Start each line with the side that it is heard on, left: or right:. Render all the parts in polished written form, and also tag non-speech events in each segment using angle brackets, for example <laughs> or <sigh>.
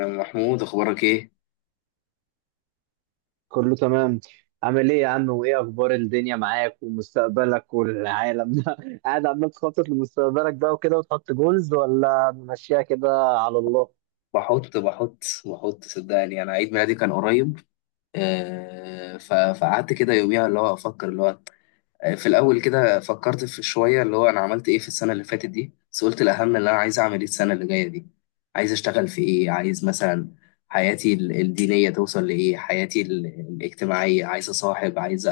left: يا عم محمود، اخبارك ايه؟
right: كله تمام. عامل ايه يا عم وايه اخبار الدنيا معاك ومستقبلك والعالم ده <laughs> قاعد عمال تخطط لمستقبلك بقى وكده وتحط جولز ولا ماشيها كده؟ على الله.
left: بحط بحط بحط، صدقني انا عيد ميلادي كان قريب. فقعدت كده يوميها اللي هو افكر اللي هو. في الاول كده فكرت في شويه، اللي هو انا عملت ايه في السنه اللي فاتت دي، بس قلت الاهم اللي انا عايز اعمل ايه السنه اللي جايه دي. عايز اشتغل في ايه، عايز مثلا حياتي الدينيه توصل لايه، حياتي الاجتماعيه، عايز اصاحب،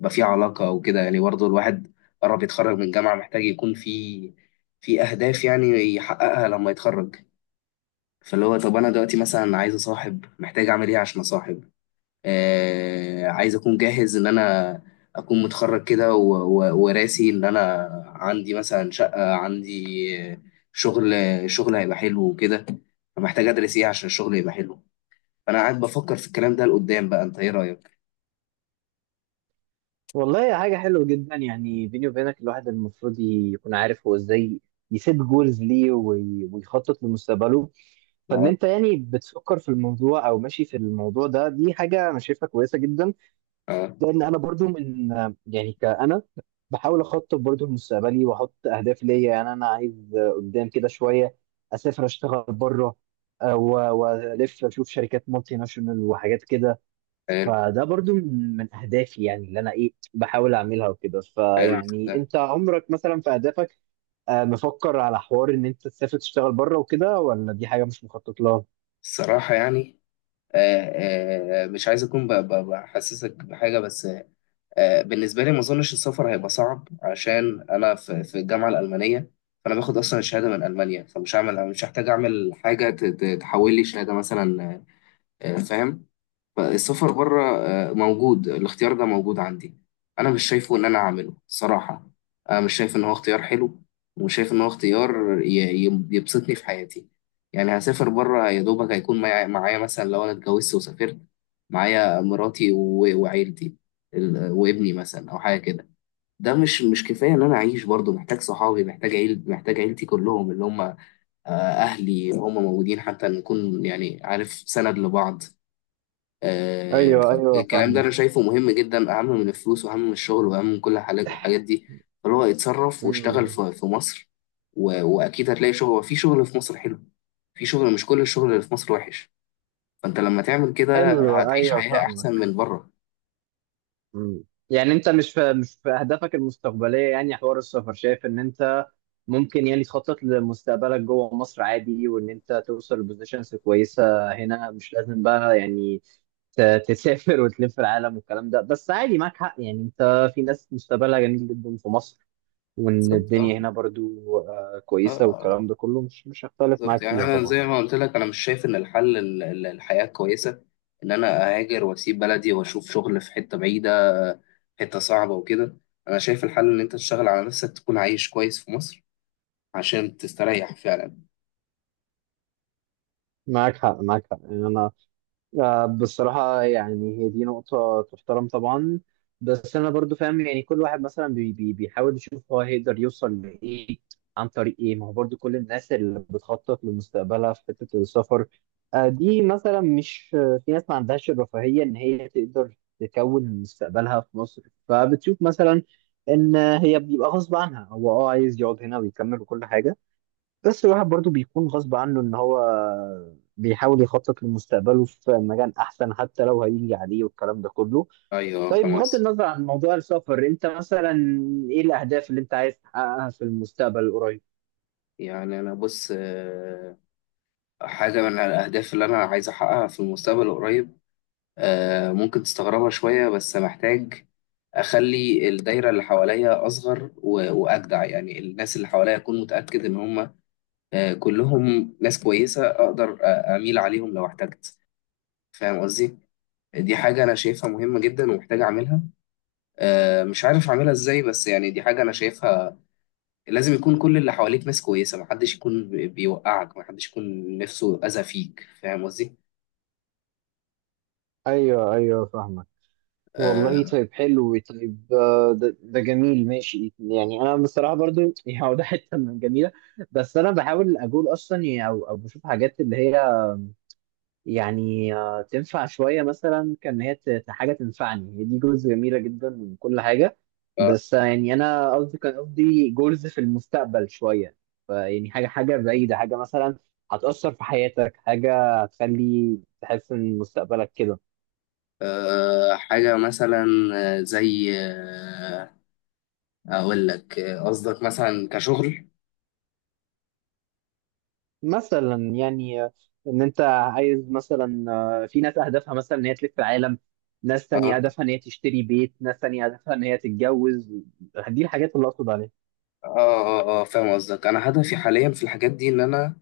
left: يبقى في علاقه وكده. يعني برضه الواحد قرب يتخرج من الجامعه محتاج يكون في اهداف يعني يحققها لما يتخرج. فاللي هو، طب انا دلوقتي مثلا عايز اصاحب، محتاج اعمل ايه عشان اصاحب؟ عايز اكون جاهز ان انا اكون متخرج كده، وراسي ان انا عندي مثلا شقة، عندي آه، شغل، شغل هيبقى حلو وكده. فمحتاج ادرس ايه عشان الشغل يبقى حلو. فانا قاعد بفكر في الكلام ده لقدام. بقى انت ايه رايك؟
right: والله هي حاجة حلوة جدا، يعني بيني وبينك الواحد المفروض يكون عارف هو ازاي يسيب جولز ليه ويخطط لمستقبله. فان
left: اه،
right: انت يعني بتفكر في الموضوع او ماشي في الموضوع ده، دي حاجة انا شايفها كويسة جدا.
left: اه،
right: لان انا برضو من، يعني كأنا بحاول اخطط برضو لمستقبلي واحط اهداف ليا. يعني انا عايز قدام كده شويه اسافر اشتغل بره، والف اشوف شركات مالتي ناشونال وحاجات كده.
left: حلو،
right: فده برضو من اهدافي، يعني اللي انا ايه بحاول اعملها وكده.
left: حلو ده.
right: فيعني انت عمرك مثلا في اهدافك مفكر على حوار ان انت تسافر تشتغل بره وكده، ولا دي حاجه مش مخطط لها؟
left: الصراحة يعني، مش عايز اكون بحسسك بحاجة، بس. بالنسبة لي، ما أظنش السفر هيبقى صعب عشان أنا في الجامعة الألمانية. فأنا باخد أصلا الشهادة من ألمانيا، فمش هعمل، مش هحتاج أعمل حاجة تحول لي شهادة مثلا. فاهم. فالسفر بره موجود، الاختيار ده موجود عندي. انا مش شايفه ان انا اعمله صراحة، انا مش شايف ان هو اختيار حلو، ومش شايف ان هو اختيار يبسطني في حياتي. يعني هسافر بره يا دوبك هيكون معايا مثلا، لو انا اتجوزت وسافرت معايا مراتي و- وعيلتي وابني مثلا او حاجة كده. ده مش كفاية ان انا اعيش برضه، محتاج صحابي، محتاج عيل، محتاج عيلتي كلهم اللي هم اهلي، هم موجودين حتى نكون يعني، عارف، سند لبعض.
right: ايوه
left: فالكلام ده
right: فاهمك.
left: انا شايفه مهم جدا، اهم من الفلوس واهم من الشغل واهم من كل الحاجات دي. فهو يتصرف واشتغل
right: امم.
left: في مصر، و- واكيد هتلاقي شغل، في شغل في مصر حلو، في شغل، مش كل الشغل اللي في مصر وحش. فانت لما تعمل كده
right: حلو،
left: هتعيش
right: ايوه
left: حياة احسن
right: فاهمك.
left: من بره.
right: مم. يعني انت مش في اهدافك المستقبليه، يعني حوار السفر، شايف ان انت ممكن يعني تخطط لمستقبلك جوه مصر عادي، وان انت توصل لبوزيشنز كويسه هنا، مش لازم بقى يعني تسافر وتلف العالم والكلام ده. بس عادي معاك حق، يعني انت في ناس مستقبلها جميل جدا في مصر، وان
left: بالظبط، اه،
right: الدنيا هنا برضو
left: اه،
right: كويسه والكلام ده كله، مش هختلف
left: بالظبط.
right: معاك
left: يعني
right: فيها
left: انا زي
right: طبعا.
left: ما قلت لك، انا مش شايف ان الحل الحياة كويسة ان انا اهاجر واسيب بلدي واشوف شغل في حتة بعيدة، حتة صعبة وكده. انا شايف الحل ان انت تشتغل على نفسك، تكون عايش كويس في مصر عشان تستريح فعلا.
right: معاك حق يعني انا، بصراحة يعني هي دي نقطة تحترم طبعا. بس أنا برضو فاهم، يعني كل واحد مثلا بي بي بيحاول يشوف هو هيقدر يوصل لإيه عن طريق إيه. ما هو برضو كل الناس اللي بتخطط لمستقبلها في حتة السفر دي مثلا، مش آه، في ناس ما عندهاش الرفاهية إن هي تقدر تكون مستقبلها في مصر. فبتشوف مثلا إن هي بيبقى غصب عنها، هو أه عايز يقعد هنا ويكمل وكل حاجة. بس الواحد برضو بيكون غصب عنه ان هو بيحاول يخطط لمستقبله في مجال احسن حتى لو هيجي عليه والكلام ده كله.
left: ايوه،
right: طيب
left: فاهم
right: بغض
left: قصدك.
right: النظر عن موضوع السفر، انت مثلا ايه الاهداف اللي انت عايز تحققها في المستقبل القريب؟
left: يعني انا بص، حاجه من الاهداف اللي انا عايز احققها في المستقبل القريب، ممكن تستغربها شويه، بس محتاج اخلي الدايره اللي حواليا اصغر و- واجدع. يعني الناس اللي حواليا اكون متاكد ان هم كلهم ناس كويسه، اقدر اميل عليهم لو احتجت. فاهم قصدي؟ دي حاجه انا شايفها مهمه جدا ومحتاج اعملها. مش عارف اعملها ازاي، بس يعني دي حاجه انا شايفها لازم. يكون كل اللي حواليك ناس كويسة، محدش يكون بيوقعك، محدش يكون نفسه أذى فيك. فاهم قصدي؟
right: ايوه فاهمك. والله
left: آه.
right: طيب حلو، طيب ده جميل، ماشي. يعني انا بصراحه برضو <laughs> يعني هو ده حته من جميله. بس انا بحاول اقول اصلا يعني او او بشوف حاجات اللي هي يعني تنفع شوية، مثلا كان هي حاجة تنفعني. هي دي جولز جميلة جدا من كل حاجة،
left: آه.
right: بس يعني أنا قصدي، كان قصدي جولز في المستقبل شوية. فيعني حاجة بعيدة، حاجة مثلا هتأثر في حياتك، حاجة هتخلي تحس إن مستقبلك كده.
left: حاجة مثلا، زي، أقول لك، قصدك مثلا كشغل؟
right: مثلا يعني إن أنت عايز مثلا في ناس أهدافها مثلا إن هي تلف العالم، ناس تانية
left: اه،
right: هدفها إن هي تشتري بيت، ناس تانية هدفها إن هي تتجوز. دي الحاجات اللي أقصد عليها.
left: اه، اه، فاهم قصدك. أنا هدفي حاليا في الحاجات دي إن أنا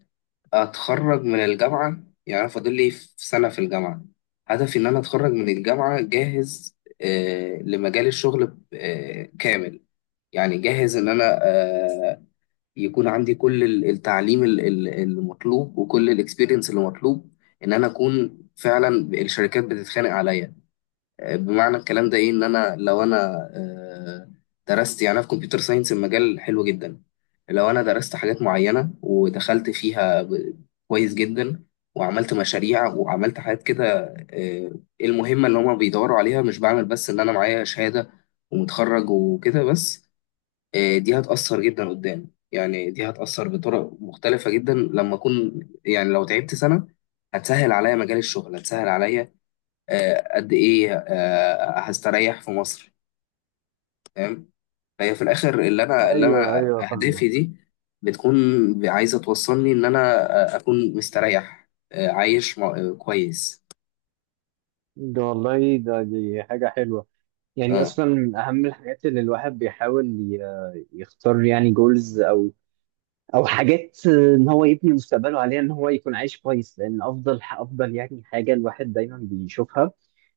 left: أتخرج من الجامعة، يعني أنا فاضل لي في سنة في الجامعة. هدفي إن أنا أتخرج من الجامعة جاهز لمجال الشغل كامل. يعني جاهز ان انا يكون عندي كل التعليم المطلوب وكل الاكسبيرينس اللي مطلوب، ان انا اكون فعلا الشركات بتتخانق عليا. بمعنى الكلام ده ايه؟ ان انا لو انا آه، درست، يعني أنا في كمبيوتر ساينس، المجال حلو جدا. لو انا درست حاجات معينة ودخلت فيها كويس جدا، وعملت مشاريع وعملت حاجات كده، آه، المهمة اللي هما بيدوروا عليها، مش بعمل بس ان انا معايا شهادة ومتخرج وكده بس. دي هتأثر جدا قدام، يعني دي هتأثر بطرق مختلفة جدا لما أكون، يعني لو تعبت سنة هتسهل عليا مجال الشغل، هتسهل عليا قد إيه هستريح في مصر. فاهم؟ فهي في الآخر، اللي أنا اللي
right: ايوه
left: أنا
right: ايوه فاهمة.
left: أهدافي دي بتكون عايزة توصلني إن أنا أكون مستريح، عايش كويس.
right: ده والله، ده دي حاجة حلوة. يعني
left: أه،
right: أصلا من أهم الحاجات اللي الواحد بيحاول يختار يعني جولز، أو أو حاجات إن هو يبني مستقبله عليها، إن هو يكون عايش كويس. لأن أفضل يعني حاجة الواحد دايما بيشوفها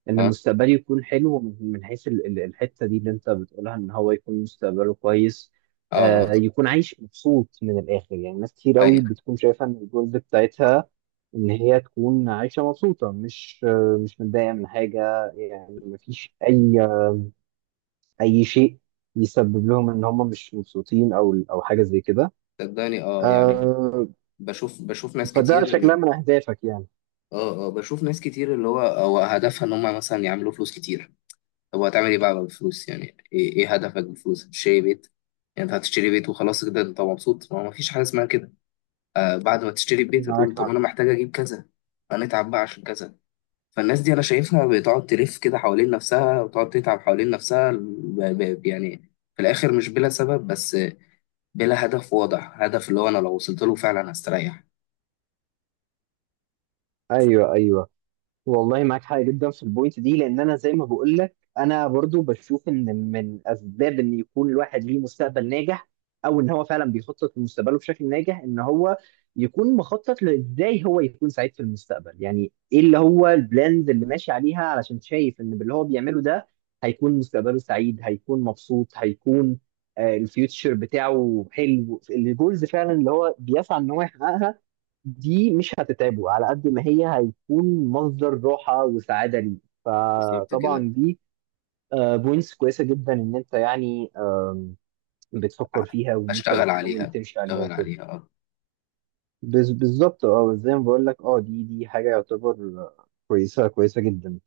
right: إن
left: أه،
right: مستقبله يكون حلو، من حيث الحتة دي اللي أنت بتقولها، إن هو يكون مستقبله كويس.
left: أه، آه.
right: آه، يكون عايش مبسوط من الآخر. يعني ناس كتير أوي
left: أيوة،
right: بتكون شايفة إن الجولز بتاعتها ان هي تكون عايشه مبسوطه، مش متضايقه من حاجه، يعني مفيش اي شيء يسبب لهم ان هم مش مبسوطين او او حاجه زي كده.
left: صدقني، أه يعني
right: آه.
left: بشوف ناس
right: فده
left: كتير،
right: شكلها من اهدافك يعني.
left: اه، اه، بشوف ناس كتير اللي هو هدفها ان هم مثلا يعملوا فلوس كتير. طب وهتعمل ايه بقى بالفلوس؟ يعني ايه، إيه هدفك بالفلوس؟ تشتري بيت؟ يعني انت هتشتري بيت وخلاص كده انت مبسوط؟ ما هو مفيش حاجه اسمها كده. بعد ما تشتري البيت
right: معاك
left: هتقول طب
right: حق.
left: انا محتاج اجيب كذا، انا اتعب بقى عشان كذا. فالناس دي انا شايفها بتقعد تلف كده حوالين نفسها وتقعد تتعب حوالين نفسها، يعني في الاخر مش بلا سبب، بس بلا هدف واضح، هدف اللي هو انا لو وصلت له فعلا هستريح.
right: ايوه ايوه. والله معاك حق جدا في البوينت دي. لان انا زي ما بقول لك، انا برضو بشوف ان من اسباب ان يكون الواحد ليه مستقبل ناجح، او ان هو فعلا بيخطط لمستقبله بشكل ناجح، ان هو يكون مخطط لازاي هو يكون سعيد في المستقبل. يعني ايه اللي هو البلاند اللي ماشي عليها علشان شايف ان باللي هو بيعمله ده هيكون مستقبله سعيد، هيكون مبسوط، هيكون الفيوتشر بتاعه حلو. الجولز فعلا اللي هو بيسعى ان هو يحققها دي مش هتتعبه على قد ما هي هيكون مصدر راحة وسعادة ليه.
left: بالظبط كده،
right: فطبعا دي بوينتس كويسة جدا ان انت يعني بتفكر فيها، وان انت
left: اشتغل
right: بتحاول
left: عليها،
right: تمشي عليها
left: اشتغل
right: وكده.
left: عليها. آه.
right: بالظبط، اه زي ما بقول لك. اه دي دي حاجة يعتبر كويسة جدا.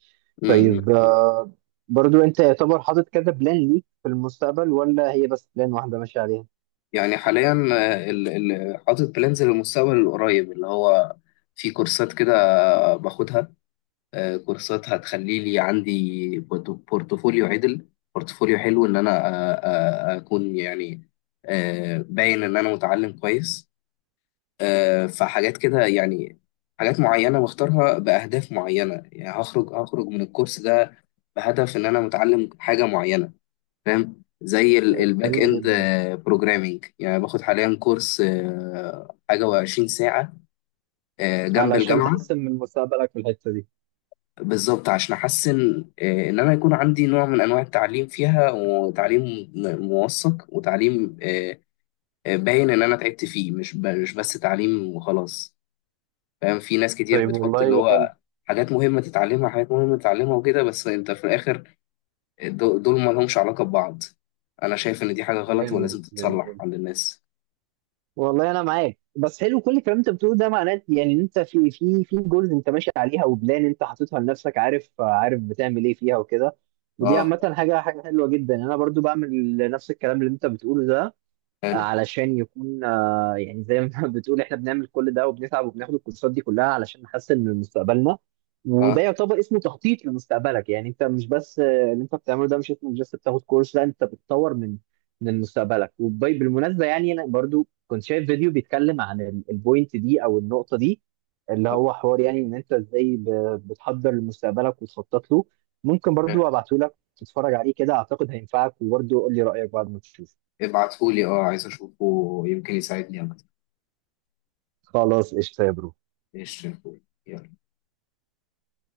left: امم.
right: طيب برضو انت يعتبر حاطط كذا بلان ليك في المستقبل، ولا هي بس بلان واحدة ماشي عليها؟
left: يعني حاليا حاطط بلانز للمستقبل القريب، اللي هو في كورسات كده باخدها. كورسات هتخلي لي عندي بورتفوليو عدل، بورتفوليو حلو ان انا اكون يعني باين ان انا متعلم كويس. فحاجات كده يعني، حاجات معينة بختارها بأهداف معينة. يعني هخرج من الكورس ده بهدف ان انا متعلم حاجة معينة. فاهم؟ زي الباك
right: حلو
left: اند
right: جدا.
left: بروجرامينج. يعني باخد حاليا كورس حاجه و20 ساعه، جنب
right: علشان
left: الجامعه.
right: تحسن من مستقبلك في الحتة دي.
left: بالظبط، عشان احسن ان انا يكون عندي نوع من انواع التعليم فيها، وتعليم موثق، وتعليم باين ان انا تعبت فيه، مش مش بس تعليم وخلاص. فاهم؟ في ناس كتير
right: طيب
left: بتحط اللي
right: والله حلو.
left: هو حاجات مهمه تتعلمها، حاجات مهمه تتعلمها وكده، بس انت في الاخر دول ما لهمش علاقه ببعض. انا شايف ان دي حاجه غلط
right: جامد،
left: ولازم تتصلح
right: جميل.
left: عند الناس.
right: والله انا معاك، بس حلو كل الكلام انت بتقوله ده. معناه يعني ان انت في في جولز انت ماشي عليها، وبلان انت حاططها لنفسك، عارف عارف بتعمل ايه فيها وكده. ودي
left: اه،
right: عامه حاجه حلوه جدا. انا برضو بعمل نفس الكلام اللي انت بتقوله ده،
left: حلو،
right: علشان يكون يعني زي ما <laughs> بتقول احنا بنعمل كل ده وبنتعب وبناخد الكورسات دي كلها علشان نحسن من مستقبلنا. وده
left: اه،
right: يعتبر اسمه تخطيط لمستقبلك. يعني انت مش بس اللي انت بتعمله ده مش اسمه بس بتاخد كورس، لا انت بتطور من من مستقبلك. وبالمناسبة يعني انا برضو كنت شايف فيديو بيتكلم عن البوينت دي او النقطة دي، اللي هو حوار يعني ان انت ازاي بتحضر لمستقبلك وتخطط له. ممكن
left: اه،
right: برضو ابعته لك تتفرج عليه كده، اعتقد هينفعك، وبرضو قول لي رأيك بعد ما تشوفه.
left: ابعتهولي، اه، عايز اشوفه، يمكن يساعدني اكتر.
right: خلاص قشطة يا برو.
left: ايش؟ يلا.